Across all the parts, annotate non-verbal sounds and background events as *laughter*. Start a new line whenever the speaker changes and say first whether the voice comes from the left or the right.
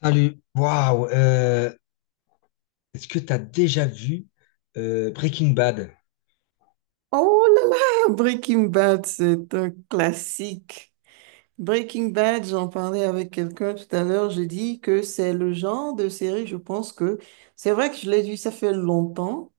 left: Salut. Waouh. Est-ce que tu as déjà vu Breaking Bad?
right: Oh là là, Breaking Bad, c'est un classique. Breaking Bad, j'en parlais avec quelqu'un tout à l'heure, j'ai dit que c'est le genre de série, je pense que c'est vrai que je l'ai vu, ça fait longtemps.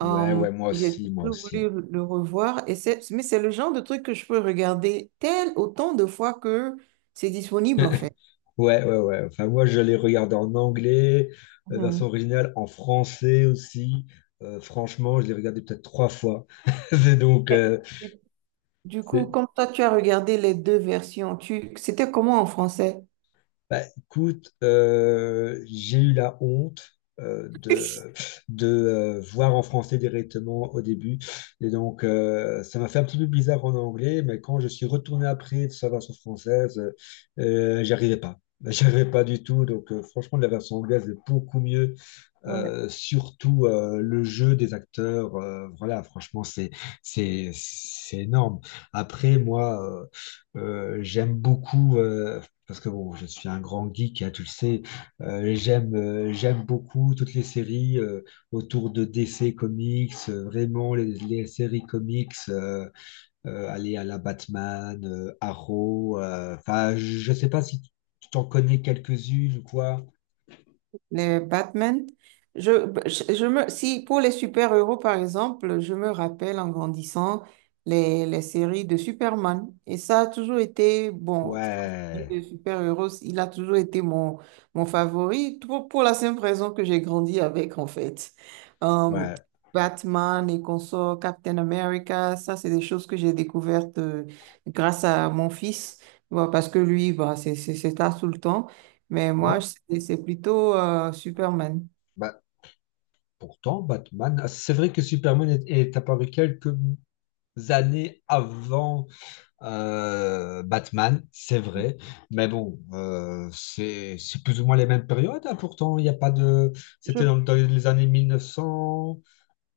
right: Mm.
left: Ouais, ouais, moi
right: J'ai
left: aussi, moi
right: toujours voulu
left: aussi.
right: le revoir, mais c'est le genre de truc que je peux regarder tel autant de fois que c'est disponible en fait.
left: Ouais, ouais, ouais. Enfin, moi, je l'ai regardé en anglais,
right: Mhm.
left: version originale, en français aussi. Franchement, je l'ai regardé peut-être trois fois. *laughs* C'est donc,
right: Mais Du du coup,
left: c'est
right: comme toi, tu as regardé les deux versions, c'était comment en français?
left: Bah, écoute, j'ai eu la honte
right: *laughs*
left: de voir en français directement au début. Et donc, ça m'a fait un petit peu bizarre en anglais, mais quand je suis retourné après de sa version française, j'y arrivais pas. *laughs* J'y arrivais pas du tout. Donc, franchement, la version anglaise est beaucoup mieux surtout le jeu des acteurs, voilà, franchement, c'est énorme. Après, moi, euh, j'aime beaucoup parce que bon, je suis un grand geek, hein, tu le sais. J'aime j'aime beaucoup toutes les séries autour de DC Comics, vraiment les séries comics, aller à la Batman, Arrow. Enfin, je sais pas si tu t'en connais quelques-unes ou quoi.
right: Les Batman. Si pour les super-héros, par exemple, je me rappelle en grandissant les séries de Superman. Et ça a toujours été, bon,
left: Ouais,
right: les super-héros, il a toujours été mon favori pour la simple raison que j'ai grandi avec, en fait. Euh,
left: ouais.
right: Batman et consorts, Captain America, ça, c'est des choses que j'ai découvertes grâce à mon fils. Bah, parce que lui, bah, c'est ça tout le temps. Mais moi,
left: Bon.
right: c'est plutôt Superman.
left: Bah, pourtant, Batman, ah, c'est vrai que Superman est, est apparu quelques années avant Batman, c'est vrai, mais bon, c'est plus ou moins les mêmes périodes, hein, pourtant, il n'y a pas de...
right: Je,
left: C'était dans, dans les années 1990,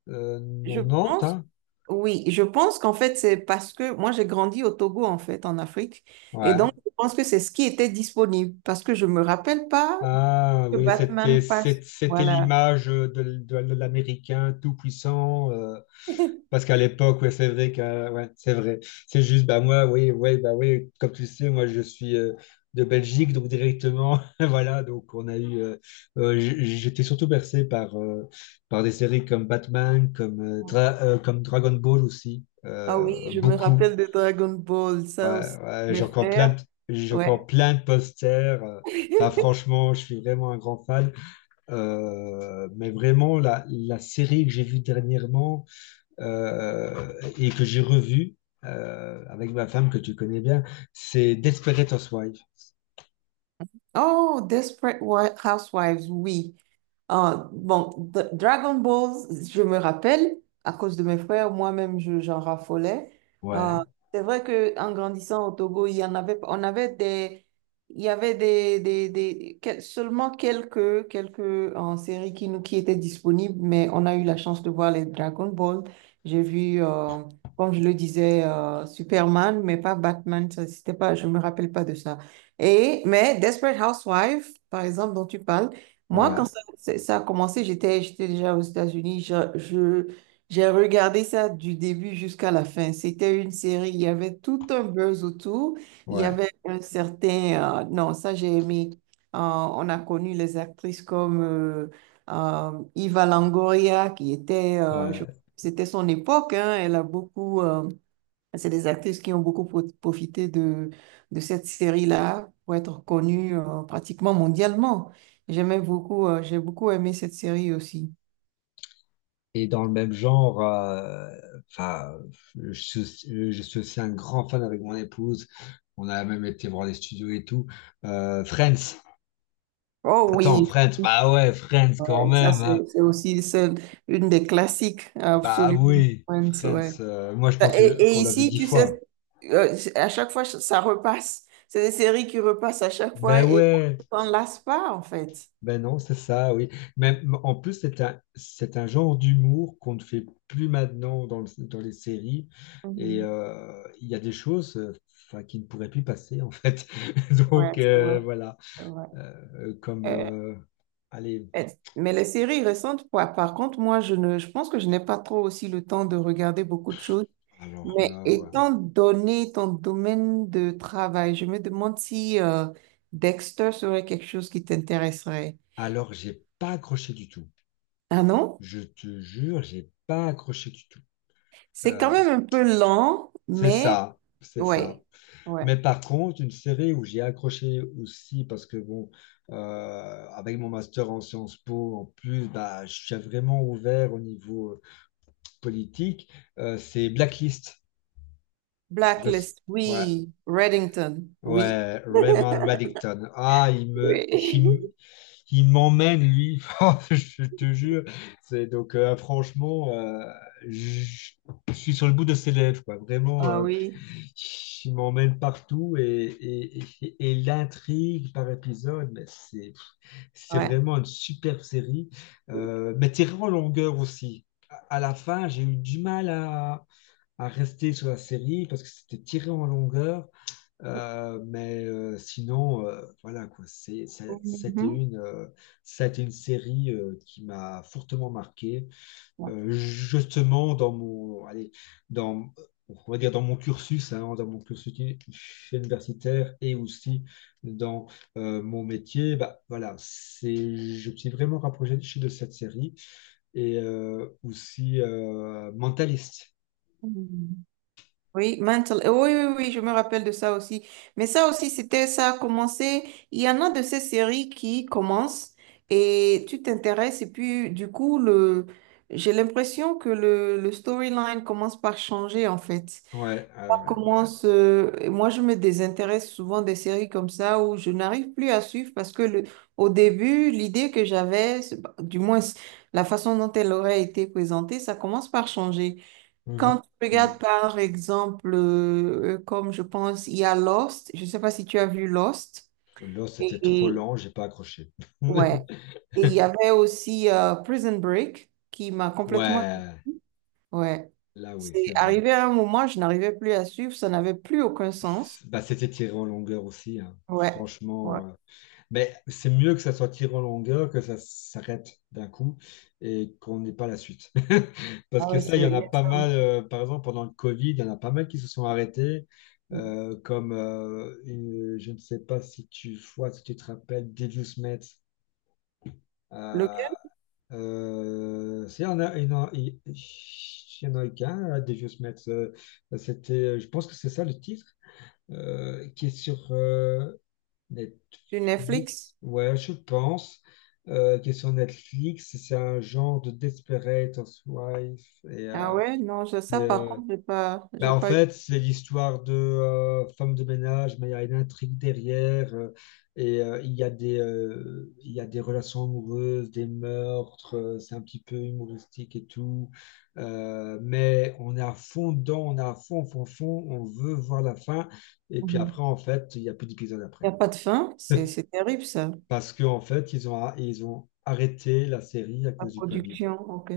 right: je pense.
left: hein,
right: Oui, je pense qu'en fait, c'est parce que moi, j'ai grandi au Togo, en fait, en Afrique. Et donc,
left: ouais.
right: je pense que c'est ce qui était disponible parce que je me rappelle pas
left: Ah
right: que
left: oui,
right: Batman passe.
left: c'était
right: Voilà.
left: l'image de, de l'Américain tout puissant,
right: *laughs*
left: parce qu'à l'époque, ouais, c'est vrai que, ouais, c'est vrai. C'est juste, bah moi, oui, ouais, bah oui, comme tu le sais, moi je suis de Belgique, donc directement, *laughs* voilà, donc on a eu, j'étais surtout bercé par, par des séries comme Batman, comme, comme Dragon Ball aussi,
right: Ah oui, je me
left: beaucoup.
right: rappelle de Dragon Ball,
left: Ouais,
right: ça aussi,
left: ouais,
right: mes frères.
left: j'ai encore
right: Ouais.
left: plein de posters. Enfin,
right: *laughs*
left: franchement, je suis vraiment un grand fan. Mais vraiment, la série que j'ai vue dernièrement euh, et que j'ai revu avec ma femme que tu connais bien, c'est Desperate Housewives.
right: Oh, Housewives, oui. Ah, bon, Dragon Ball, je me rappelle, à cause de mes frères, moi-même, j'en raffolais. Ah,
left: Ouais,
right: c'est vrai qu'en grandissant au Togo, il y en avait, on avait des, il y avait des, seulement quelques séries qui étaient disponibles, mais on a eu la chance de voir les Dragon Ball. J'ai vu, euh, Comme je le disais, Superman, mais pas Batman, ça, c'était pas, je me rappelle pas de ça. Mais Desperate Housewives, par exemple, dont tu parles, moi,
left: ouais,
right: ça a commencé, j'étais déjà aux États-Unis. J'ai regardé ça du début jusqu'à la fin. C'était une série, il y avait tout un buzz autour. Il y
left: ouais,
right: avait un certain... non, ça j'ai aimé. On a connu les actrices comme Eva Longoria, qui était...
left: ouais.
right: c'était son époque, hein, elle a beaucoup... C'est des actrices qui ont beaucoup profité de cette série-là pour être connues pratiquement mondialement. J'aimais beaucoup, j'ai beaucoup aimé cette série aussi.
left: Et dans le même genre, enfin, je suis, je suis aussi un grand fan avec mon épouse. On a même été voir les studios et tout. Friends.
right: Oh
left: Attends,
right: oui,
left: Friends. Bah ouais, Friends quand
right: ça
left: même, hein.
right: c'est aussi celle, une des classiques,
left: Bah
right: absolument.
left: oui,
right: Friends, ouais.
left: Friends. Moi, je pense
right: Et,
left: que
right: et
left: qu'on l'a vu
right: ici,
left: dix
right: tu sais,
left: fois.
right: à chaque fois, ça repasse. C'est des séries qui repassent à chaque fois
left: Ben
right: et
left: ouais.
right: on ne s'en lasse pas, en fait.
left: Ben non, c'est ça, oui. Mais en plus, c'est un genre d'humour qu'on ne fait plus maintenant dans les séries. Et
right: Mhm.
left: il y a des choses enfin, qui ne pourraient plus passer, en fait. *laughs*
right: Ouais,
left: Donc,
right: c'est vrai,
left: voilà.
right: c'est vrai.
left: Comme.
right: Euh,
left: Allez,
right: Eh, Mais les séries récentes, par, par contre, moi, je pense que je n'ai pas trop aussi le temps de regarder beaucoup de choses.
left: alors
right: Mais
left: là, ouais.
right: étant donné ton domaine de travail, je me demande si Dexter serait quelque chose qui t'intéresserait.
left: Alors, j'ai pas accroché du tout.
right: Ah non?
left: Je te jure, j'ai pas accroché du tout.
right: C'est quand
left: Euh,
right: même un peu lent,
left: c'est
right: mais
left: ça, c'est ça.
right: ouais, ouais.
left: Mais par contre, une série où j'ai accroché aussi, parce que bon, euh, avec mon master en Sciences Po, en plus, bah, je suis vraiment ouvert au niveau politique, c'est Blacklist. Je, sais-
right: Blacklist,
left: ouais,
right: oui. Reddington, oui.
left: ouais, Raymond Reddington.
right: Oui. *laughs*
left: Qui m'emmène, lui. *laughs* Oh, je te jure. Franchement, je je suis sur le bout de ses lèvres, quoi. Vraiment,
right: Ah oui,
left: il m'emmène partout et, et l'intrigue par épisode, mais c'est
right: ouais.
left: vraiment une superbe série. Mais tirée en longueur aussi. À la fin, j'ai eu du mal à rester sur la série parce que c'était tiré en longueur. Sinon, voilà quoi, c'était une série qui m'a fortement marqué, justement dans mon, allez, dans, on va dire dans mon cursus, hein, dans mon cursus uni- universitaire et aussi dans mon métier, bah voilà, c'est, je me suis vraiment rapproché de cette série et aussi Mentaliste.
right: Mhm. Oui, mental. Oui, oui, oui, je me rappelle de ça aussi. Mais ça aussi, c'était ça a commencé. Il y en a de ces séries qui commencent et tu t'intéresses et puis du coup, j'ai l'impression que le storyline commence par changer en fait.
left: Ouais, ah
right: Ça
left: ouais.
right: commence, et moi, je me désintéresse souvent des séries comme ça où je n'arrive plus à suivre parce que le, au début, l'idée que j'avais, bah, du moins la façon dont elle aurait été présentée, ça commence par changer. Quand tu
left: Mhm.
right: regardes par exemple, comme je pense, il y a Lost, je ne sais pas si tu as vu Lost,
left: Là,
right: et,
left: c'était trop
right: et-
left: lent, j'ai pas accroché.
right: ouais,
left: *laughs*
right: et il y avait aussi Prison Break qui m'a complètement...
left: Ouais,
right: Ouais,
left: là oui, c'est
right: c'est
left: vrai.
right: arrivé à un moment, je n'arrivais plus à suivre, ça n'avait plus aucun sens.
left: Bah, c'était tiré en longueur aussi, hein.
right: Ouais,
left: Franchement,
right: ouais,
left: mais c'est mieux que ça soit tiré en longueur, que ça s'arrête d'un coup et qu'on n'ait pas la suite. *laughs* Parce
right: ah
left: que
right: ouais,
left: ça, il y en
right: il
left: a
right: y a
left: pas
right: ça
left: mal,
right: aussi.
left: par exemple, pendant le Covid, il y en a pas mal qui se sont arrêtés, comme, je ne sais pas si tu vois, si tu te rappelles, Devious Met.
right: Lequel?
left: S'il y en a, il y en a qu'un, à Devious Mets, c'était, je pense que c'est ça le titre, qui est sur
right: Sur Netflix?
left: Netflix, ouais, je pense, qui est sur Netflix, c'est un genre de Desperate Housewives, et,
right: Ah
left: euh,
right: ouais, non,
left: et,
right: ça par
left: euh,
right: contre,
left: bah,
right: j'ai
left: en
right: pas eu.
left: fait, c'est l'histoire de femme de ménage, mais il y a une intrigue derrière. Et il y a des relations amoureuses, des meurtres. C'est un petit peu humoristique et tout. Mais on est à fond dedans, on est à fond, fond, fond. On veut voir la fin. Et puis
right: Mhm.
left: après, en fait, il n'y a plus d'épisode
right: Il
left: après.
right: n'y a pas de fin, c'est terrible ça,
left: Parce qu'en fait, ils ont arrêté la série à
right: la
left: cause du Covid,
right: production, ok.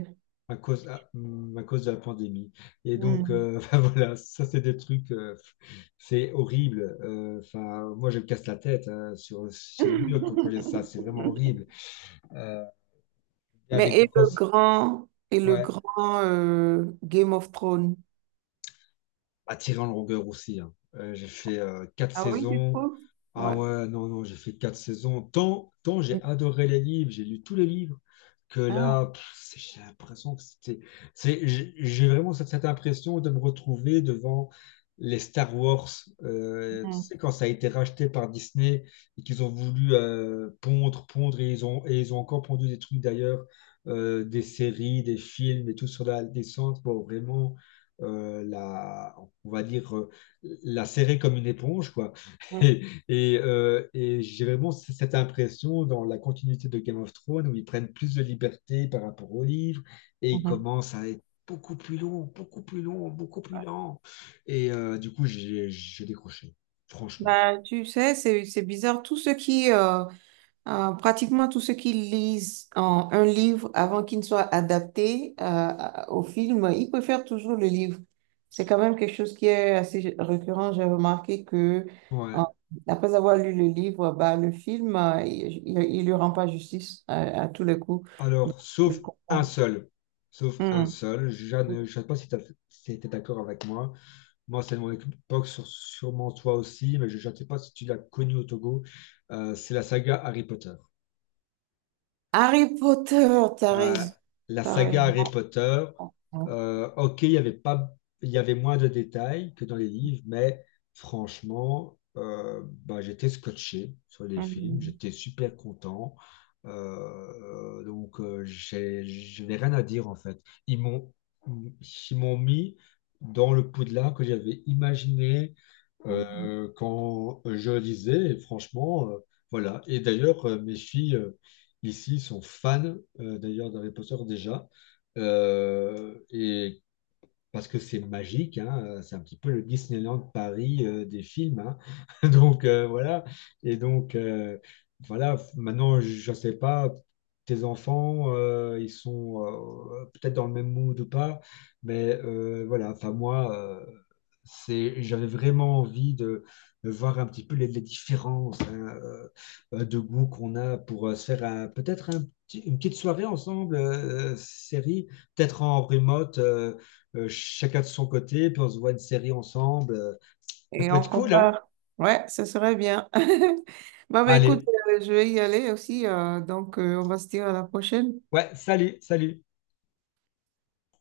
left: à cause de la pandémie. Et donc,
right: Hmm.
left: *laughs* voilà, ça, c'est des trucs, c'est horrible. Enfin, moi, je me casse la tête hein, sur, sur le mur quand, quand j'ai ça, c'est vraiment
right: *laughs*
left: horrible. Euh, Il y a des
right: Mais
left: grosses.
right: et le
left: Ouais,
right: grand Game of Thrones.
left: à Tyrion Langer aussi, hein. J'ai fait quatre
right: Ah oui, tu
left: saisons.
right: trouves? Ouais.
left: Ah ouais, non, non, j'ai fait quatre saisons. Tant, tant j'ai adoré les livres, j'ai lu tous les livres, que
right: Ah,
left: là, pff, c'est- j'ai l'impression que c'était. C'est- j'ai vraiment cette impression de me retrouver devant les Star Wars. Tu
right: mhm,
left: sais, quand ça a été racheté par Disney et qu'ils ont voulu pondre, et ils ont encore pondu des trucs d'ailleurs, des séries, des films et tout sur la descente. Bon, vraiment. euh, la, on va dire, la serrer comme une éponge, quoi. *laughs*
right: mhm,
left: Et j'ai vraiment cette impression dans la continuité de Game of Thrones où ils prennent plus de liberté par rapport au livre et ils
right: mhm.
left: commencent à être beaucoup plus longs, beaucoup plus longs, beaucoup plus lents. Et du coup, j'ai décroché, franchement.
right: Bah, tu sais, c'est bizarre. Pratiquement tous ceux qui lisent en un livre avant qu'il ne soit adapté au film, ils préfèrent toujours le livre. C'est quand même quelque chose qui est assez récurrent. J'ai remarqué que euh,
left: Ouais.
right: après avoir lu le livre, bah, le film, il ne lui rend pas justice à tous les coups. Donc,
left: Alors,
right: je
left: sauf un
right: comprends.
left: seul. Sauf un
right: Hmm.
left: seul. Jeanne, je ne sais pas si tu étais d'accord avec moi. Moi, c'est de mon époque, sûrement toi aussi, mais je ne sais pas si tu l'as connu au Togo. C'est la saga Harry Potter.
right: Harry Potter, t'as
left: Euh,
right: raison.
left: la
right: T'as
left: saga Harry
right: raison.
left: Potter, ok, il y avait pas, il y avait moins de détails que dans les livres, mais franchement, bah, j'étais scotché sur les films,
right: Hmm.
left: j'étais super content. Donc, je n'ai rien à dire en fait. Ils m'ont, Ils m'ont mis dans le Poudlard que j'avais imaginé
right: Hmm.
left: quand je lisais, et franchement, voilà. Et d'ailleurs, mes filles ici sont fans d'ailleurs d'Harry Potter déjà, et parce que c'est magique, hein, c'est un petit peu le Disneyland Paris des films, hein. *laughs* Donc voilà, et donc voilà, maintenant je ne sais pas, tes enfants, ils sont peut-être dans le même mood ou pas, mais voilà, enfin moi, c'est, j'avais vraiment envie de voir un petit peu les différences hein, de goût qu'on a pour se faire peut-être une petite soirée ensemble, série, peut-être en remote. Chacun de son côté, puis on se voit une série ensemble. Ça
right: Et
left: peut
right: on
left: être cool, hein?
right: compare. Ouais, ce serait bien. *laughs* Bon, bah, écoute,
left: Allez,
right: je vais y aller aussi. Donc, on va se dire à la prochaine.
left: ouais, salut, salut.